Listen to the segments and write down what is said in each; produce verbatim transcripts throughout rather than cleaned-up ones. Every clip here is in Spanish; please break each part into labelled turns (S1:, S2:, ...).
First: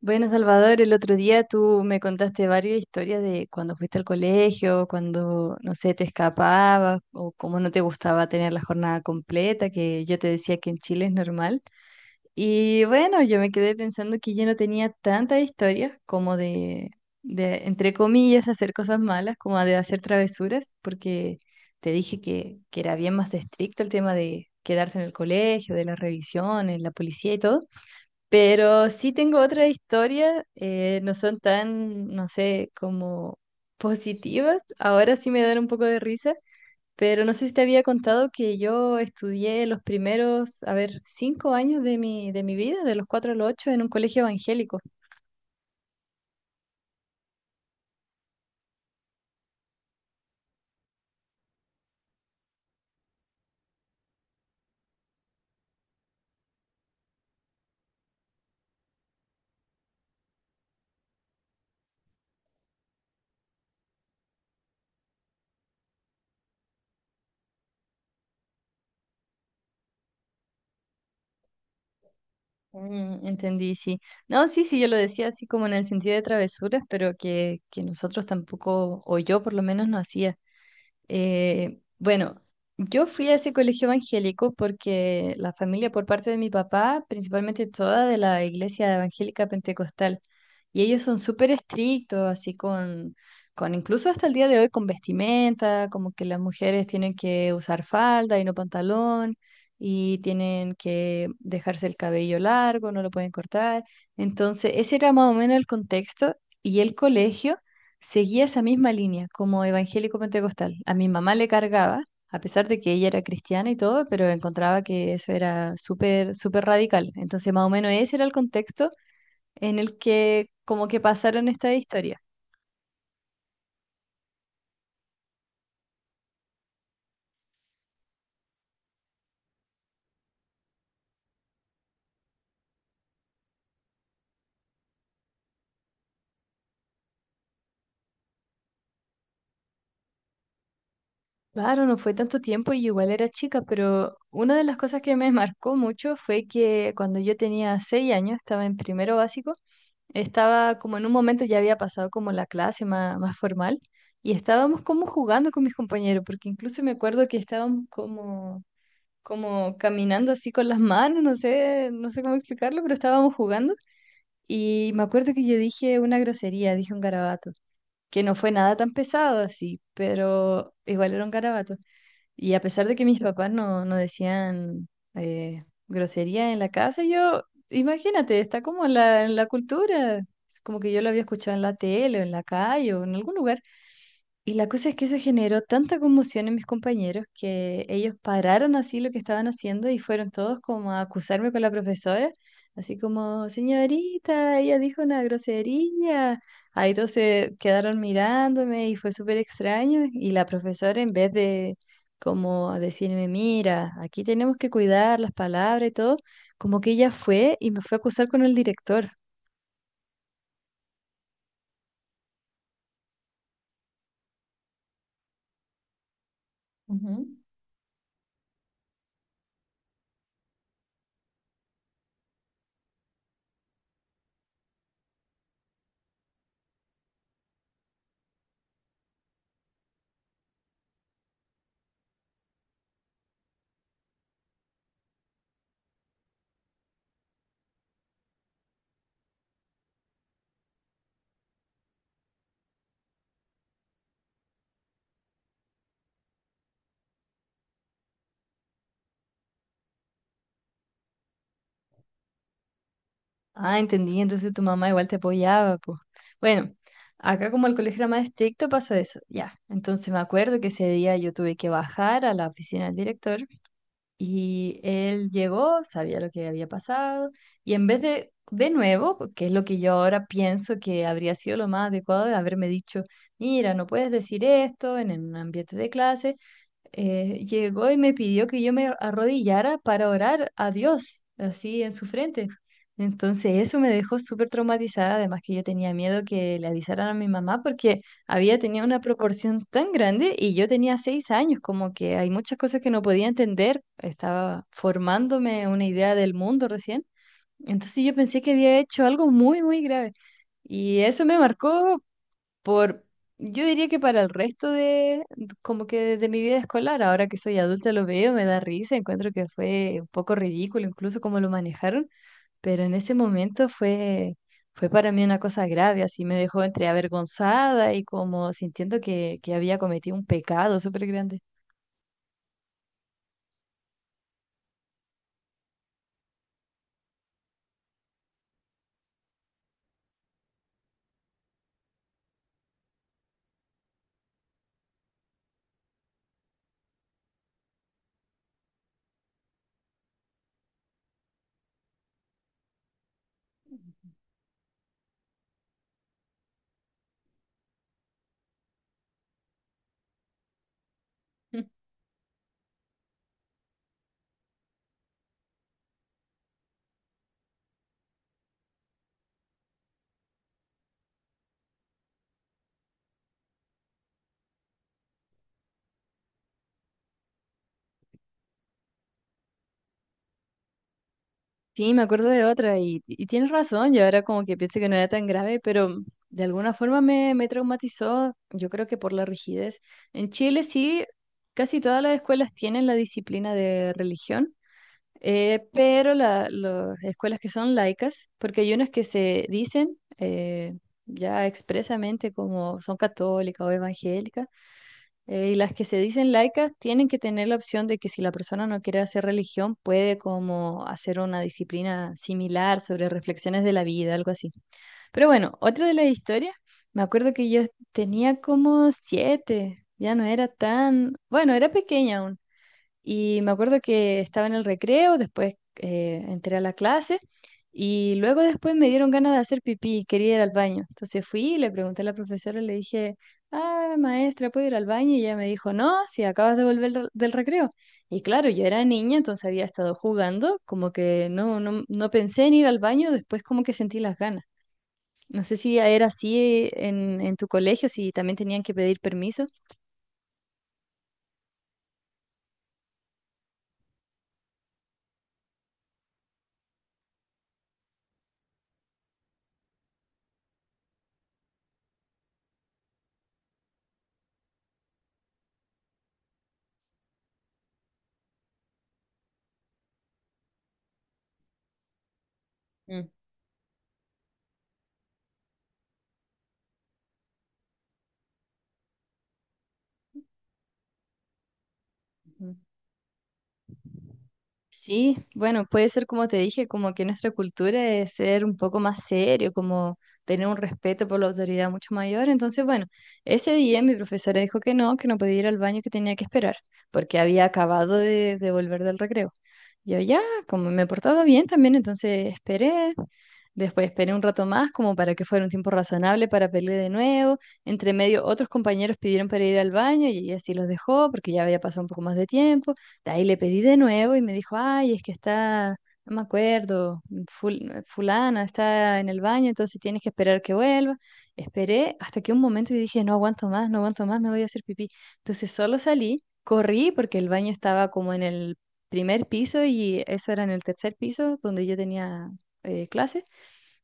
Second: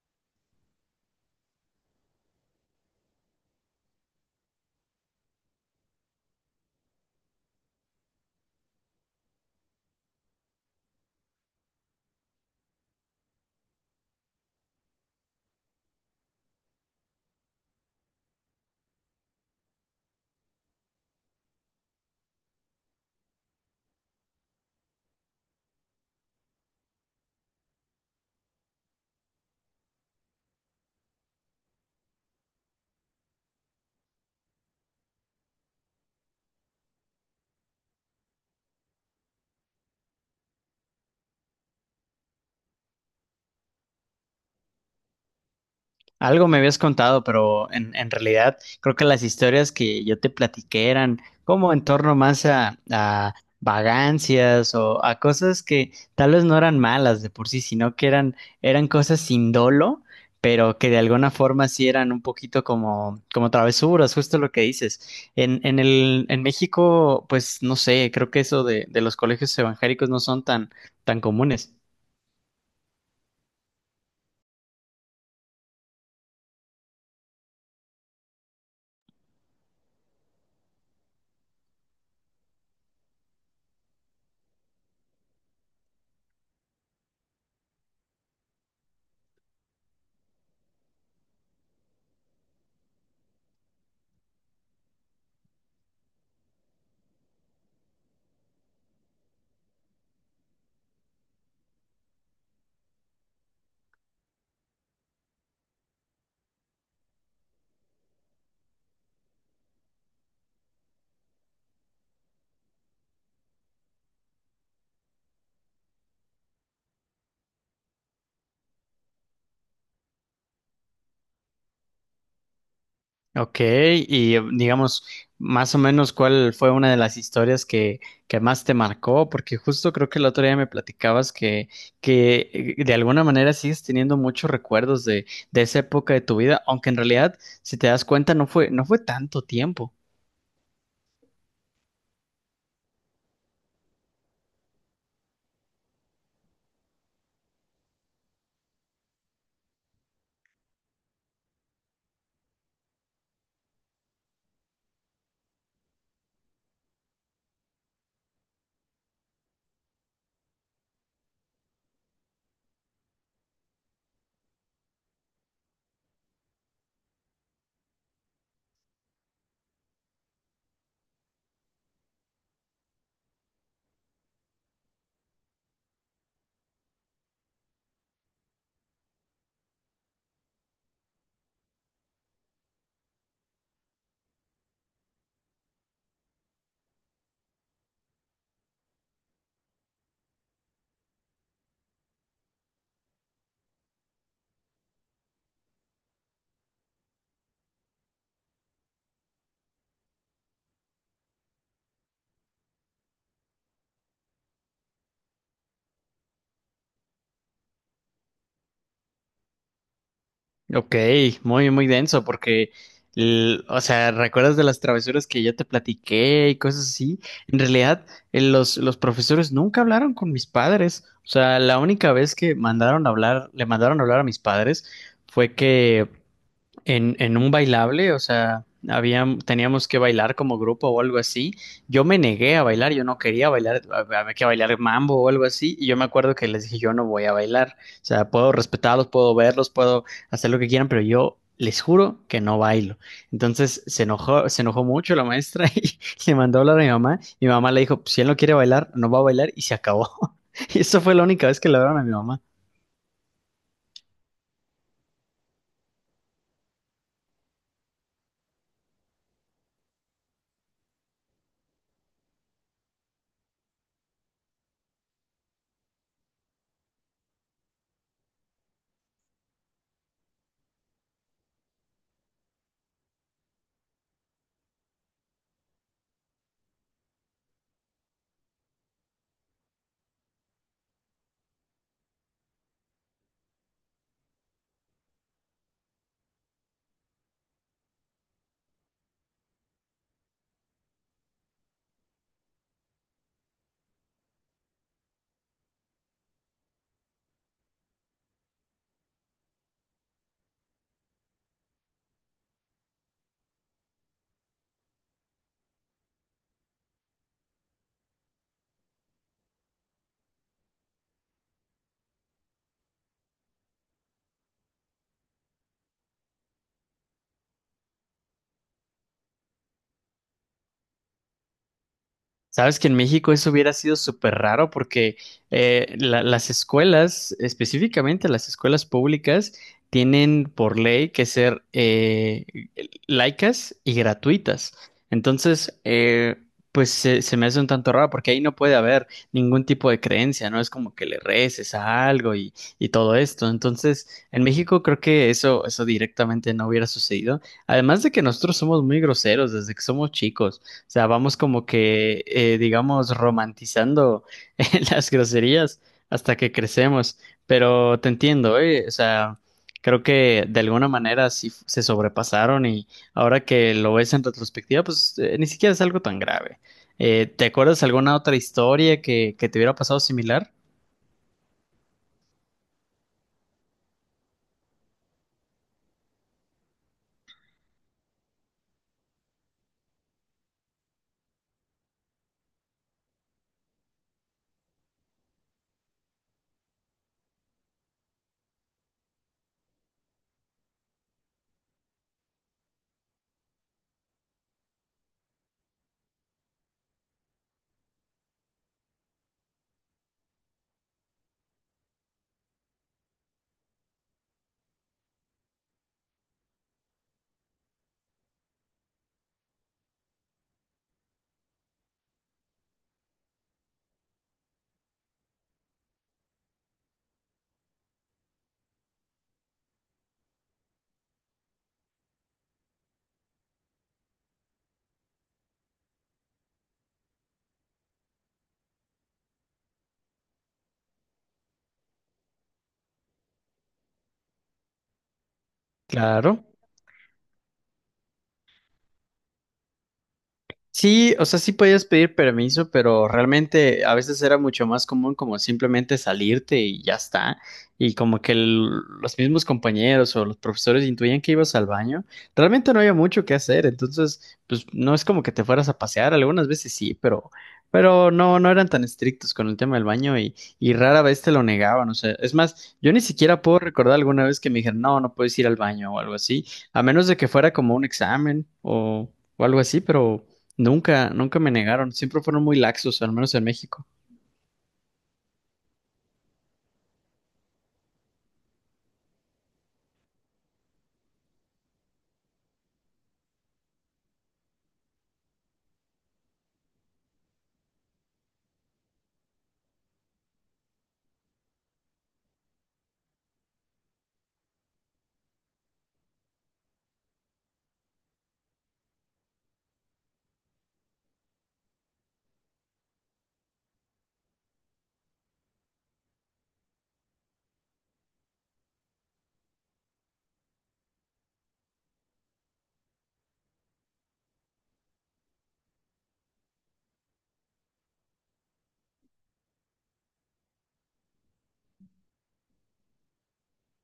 S1: Bueno, Salvador, el otro día tú me contaste varias historias de cuando fuiste al colegio, cuando, no sé, te escapabas o cómo no te gustaba tener la jornada completa, que yo te decía que en Chile es normal. Y bueno, yo me quedé pensando que yo no tenía tantas historias como de, de, entre comillas, hacer cosas malas, como de hacer travesuras, porque te dije que, que era bien más estricto el tema de quedarse en el colegio, de las revisiones, la policía y todo. Pero sí tengo otra historia, eh, no son tan, no sé, como positivas. Ahora sí me dan un poco de risa, pero no sé si te había contado que yo estudié los primeros, a ver, cinco años de mi, de mi vida, de los cuatro a los ocho, en un colegio evangélico.
S2: Algo me habías contado, pero en, en realidad creo que las historias que yo te platiqué eran como en torno más a, a vagancias o a cosas que tal vez no eran malas de por sí, sino que eran, eran cosas sin dolo, pero que de alguna forma sí eran un poquito como, como travesuras, justo lo que dices. En, en el, en México, pues no sé, creo que eso de, de los colegios evangélicos no son tan, tan comunes.
S1: Mm, entendí, sí. No, sí, sí, yo lo decía así como en el sentido de travesuras, pero que, que nosotros tampoco, o yo por lo menos no hacía. Eh, bueno, yo fui a ese colegio evangélico porque la familia por parte de mi papá, principalmente toda de la iglesia evangélica pentecostal, y ellos son súper estrictos, así con, con incluso hasta el día de hoy con vestimenta, como que las mujeres tienen que usar falda y no pantalón, y tienen que dejarse el cabello largo, no lo pueden cortar. Entonces, ese era más o menos el contexto y el colegio seguía esa misma línea como evangélico pentecostal. A mi mamá le cargaba, a pesar de que ella era cristiana y todo, pero encontraba que eso era súper, súper radical. Entonces, más o menos ese era el contexto en el que como que pasaron esta historia.
S2: Ok, y eh, digamos, más o menos, ¿cuál fue una de las historias que, que más te marcó? Porque justo creo que el otro día me platicabas que, que eh, de alguna manera sigues teniendo muchos recuerdos de, de esa época de tu vida, aunque en realidad, si te das cuenta, no fue, no fue tanto tiempo.
S1: Claro, no fue tanto tiempo y igual era chica, pero una de las cosas que me marcó mucho fue que cuando yo tenía seis años, estaba en primero básico, estaba como en un momento ya había pasado como la clase más, más formal y estábamos como jugando con mis compañeros, porque incluso me acuerdo que estábamos como, como caminando así con las manos, no sé, no sé cómo explicarlo, pero estábamos jugando y me acuerdo que yo dije una grosería, dije un garabato, que no fue nada tan pesado así, pero igual era un garabato. Y a pesar de que mis papás no, no decían eh, grosería en la casa, yo, imagínate, está como en la, en la cultura. Es como que yo lo había escuchado en la tele o en la calle o en algún lugar y la cosa es que eso generó tanta conmoción en mis compañeros que ellos pararon así lo que estaban haciendo y fueron todos como a acusarme con la profesora, así como, señorita, ella dijo una grosería. Ahí todos se quedaron mirándome y fue súper extraño. Y la profesora en vez de como decirme, mira, aquí tenemos que cuidar las palabras y todo, como que ella fue y me fue a acusar con el director.
S2: Ok, muy, muy denso, porque, l- o sea, ¿recuerdas de las travesuras que yo te platiqué y cosas así?
S1: Ujú.
S2: En realidad, eh, los, los profesores nunca hablaron con mis padres. O sea, la única vez que mandaron a hablar, le mandaron a hablar a mis padres fue que en, en un bailable, o sea, había, teníamos que bailar como grupo o algo así. Yo me negué a bailar, yo no quería bailar, a- había que bailar mambo o algo así. Y yo me acuerdo que les dije, yo no voy a bailar. O sea, puedo respetarlos, puedo verlos, puedo hacer lo que quieran, pero yo les juro que no bailo. Entonces se enojó, se enojó mucho la maestra y le mandó a hablar a mi mamá. Mi mamá le dijo, "Pues, si él no quiere bailar, no va a bailar y se acabó." Y eso fue la única vez que le hablaron a mi mamá.
S1: Ah, entendí. Entonces tu mamá igual te apoyaba, pues. Bueno, acá como el colegio era más estricto, pasó eso. Ya. Entonces me acuerdo que ese día yo tuve que bajar a la oficina del director y él llegó, sabía lo que había pasado y en vez de, de nuevo, que es lo que yo ahora pienso que habría sido lo más adecuado de haberme dicho, mira, no puedes decir esto en un ambiente de clase, eh, llegó y me pidió que yo me arrodillara para orar a Dios, así en su frente. Entonces eso me dejó súper traumatizada, además que yo tenía miedo que le avisaran a mi mamá porque había tenido una proporción tan grande y yo tenía seis años, como que hay muchas cosas que no podía entender, estaba formándome una idea del mundo recién. Entonces yo pensé que había hecho algo muy, muy grave. Y eso me marcó por, yo diría que para el resto de, como que de mi vida escolar, ahora que soy adulta lo veo, me da risa, encuentro que fue un poco ridículo incluso cómo lo manejaron, pero en ese momento fue, fue para mí una cosa grave, así me dejó entre avergonzada y como sintiendo que, que había cometido un pecado súper grande.
S2: Sabes que en México eso hubiera sido súper raro porque eh, la- las escuelas, específicamente las escuelas públicas, tienen por ley que ser eh, laicas y gratuitas. Entonces, eh, pues se, se me hace un tanto raro porque ahí no puede haber ningún tipo de creencia, ¿no? Es como que le reces a algo y, y todo esto. Entonces, en México creo que eso, eso directamente no hubiera sucedido. Además de que nosotros somos muy groseros desde que somos chicos. O sea, vamos como que, eh, digamos, romantizando las groserías hasta que crecemos. Pero te entiendo, ¿eh? O sea, creo que de alguna manera sí f- se sobrepasaron y ahora que lo ves en retrospectiva, pues eh, ni siquiera es algo tan grave. Eh, ¿te acuerdas alguna otra historia que, que te hubiera pasado similar?
S1: Sí, me acuerdo de otra y, y tienes razón, yo ahora como que pienso que no era tan grave, pero de alguna forma me, me traumatizó, yo creo que por la rigidez. En Chile sí, casi todas las escuelas tienen la disciplina de religión, eh, pero la- las escuelas que son laicas, porque hay unas que se dicen eh, ya expresamente como son católicas o evangélicas, eh, y las que se dicen laicas tienen que tener la opción de que si la persona no quiere hacer religión, puede como hacer una disciplina similar sobre reflexiones de la vida, algo así. Pero bueno, otra de las historias, me acuerdo que yo tenía como siete, ya no era tan, bueno, era pequeña y me acuerdo que estaba en el recreo, después eh, entré a la clase y luego después me dieron ganas de hacer pipí, quería ir al baño. Entonces fui y le pregunté a la profesora, le dije, ah, maestra, ¿puedo ir al baño? Y ella me dijo, no, si acabas de volver del del recreo. Y claro, yo era niña, entonces había estado jugando, como que no, no, no pensé en ir al baño, después como que sentí las ganas. No sé si era
S2: Claro.
S1: así en, en tu colegio, si también tenían que pedir permiso.
S2: Sí, o sea, sí podías pedir permiso, pero realmente a veces era mucho más común como simplemente salirte y ya está. Y como que el- los mismos compañeros o los profesores intuían que ibas al baño, realmente no había mucho que hacer. Entonces, pues no es como que te fueras a pasear, algunas veces sí, pero, pero no, no eran tan estrictos con el tema del baño y, y rara vez te lo negaban. O sea, es más, yo ni
S1: Mm.
S2: siquiera puedo recordar alguna vez que me dijeron, no, no puedes ir al baño o algo así, a menos de que fuera como un examen o o algo así, pero... Nunca, nunca me negaron. Siempre fueron
S1: Ujú.
S2: muy laxos, al menos en México.
S1: Sí, bueno, puede ser como te dije, como que nuestra cultura es ser un poco más serio, como tener un respeto por la autoridad mucho mayor. Entonces, bueno, ese día mi profesora dijo que no, que no podía ir al baño, que tenía que esperar, porque había acabado de, de volver del recreo. Yo ya, como me portaba bien también, entonces esperé, después esperé un rato más, como para que fuera un tiempo razonable para pelear de nuevo. Entre medio, otros compañeros pidieron para ir al baño y ella sí los dejó, porque ya había pasado un poco más de tiempo. De ahí le pedí de nuevo y me dijo, ay, es que está, no me acuerdo, ful- fulana está en el baño, entonces tienes que esperar que vuelva. Esperé hasta que un momento y dije, no aguanto más, no aguanto más, me voy a hacer pipí. Entonces solo salí, corrí porque el baño estaba como en el primer piso y eso era en el tercer piso donde yo tenía eh, clase.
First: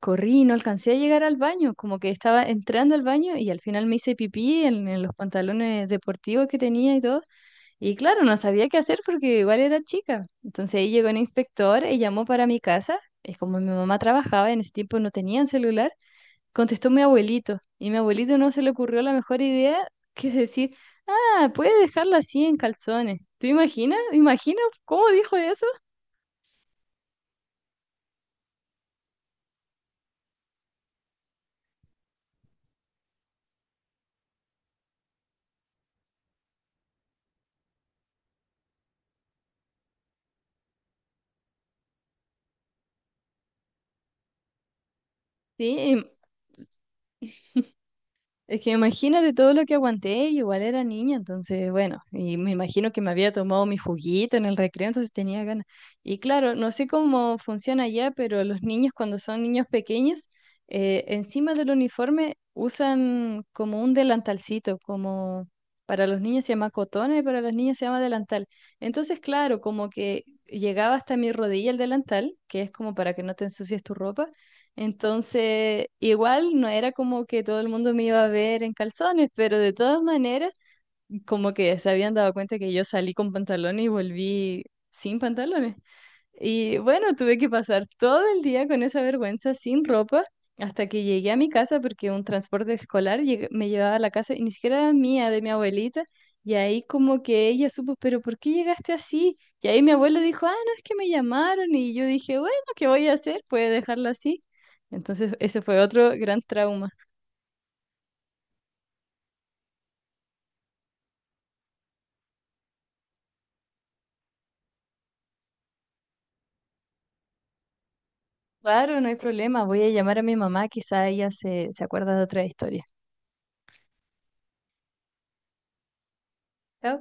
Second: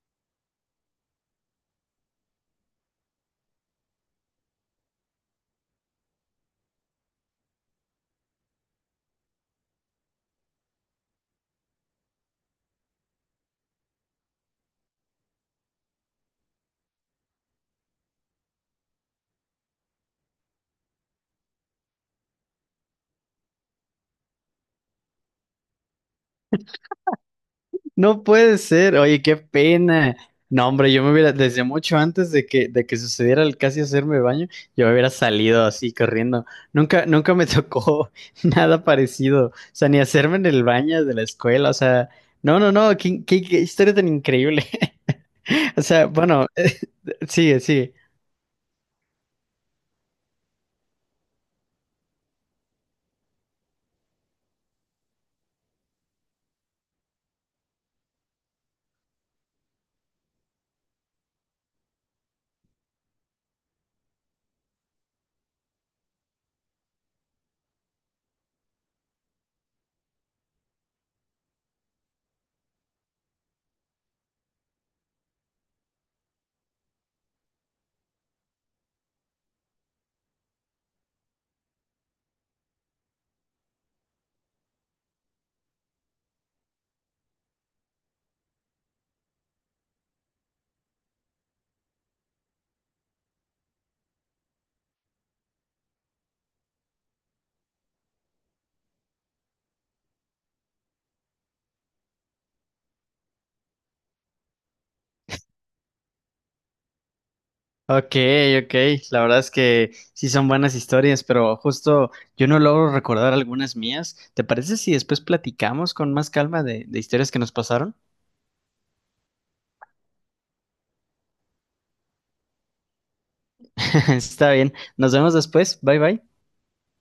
S1: Corrí y no alcancé a llegar al baño, como que estaba entrando al baño y al final me hice pipí en en los pantalones deportivos que tenía y todo. Y claro, no sabía qué hacer porque igual era chica. Entonces ahí llegó un inspector y llamó para mi casa. Es como mi mamá trabajaba, en ese tiempo no tenían celular. Contestó mi abuelito. Y mi abuelito no se le ocurrió la mejor idea que decir, ah, puede dejarla así en calzones. ¿Tú imaginas? ¿Imaginas cómo dijo eso?
S2: No puede ser. Oye, qué pena. No, hombre, yo me hubiera, desde mucho antes de que, de que sucediera el casi hacerme baño, yo me hubiera salido así corriendo. Nunca, nunca me tocó nada parecido. O sea, ni hacerme en el baño de la escuela. O sea, no, no, no. Qué, qué- qué historia tan increíble. O
S1: Sí,
S2: sea, bueno, sigue, sigue.
S1: es que imagínate todo lo que aguanté, y igual era niña, entonces, bueno, y me imagino que me había tomado mi juguito en el recreo, entonces tenía ganas. Y claro, no sé cómo funciona allá, pero los niños cuando son niños pequeños, eh, encima del uniforme usan como un delantalcito, como para los niños se llama cotona y para las niñas se llama delantal. Entonces, claro, como que llegaba hasta mi rodilla el delantal, que es como para que no te ensucies tu ropa entonces, igual no era como que todo el mundo me iba a ver en calzones, pero de todas maneras, como que se habían dado cuenta que yo salí con pantalones y volví sin pantalones. Y bueno, tuve que pasar todo el día con esa vergüenza sin ropa hasta que llegué a mi casa porque un transporte escolar llegue- me llevaba a la casa y ni siquiera era mía, de mi abuelita. Y ahí como que ella supo, pero ¿por qué llegaste así? Y ahí mi abuelo dijo, ah, no, es que me llamaron. Y yo dije, bueno, ¿qué voy a hacer? Puede dejarlo así. Entonces ese fue otro gran trauma.
S2: Ok, ok, la verdad es que sí son buenas historias, pero justo yo no logro recordar algunas mías. ¿Te parece si después platicamos con más calma de, de historias que nos pasaron?
S1: Claro, no hay problema, voy a llamar a mi mamá, quizá ella se, se acuerda de otra historia.
S2: Está bien, nos vemos después, bye bye.
S1: Chao.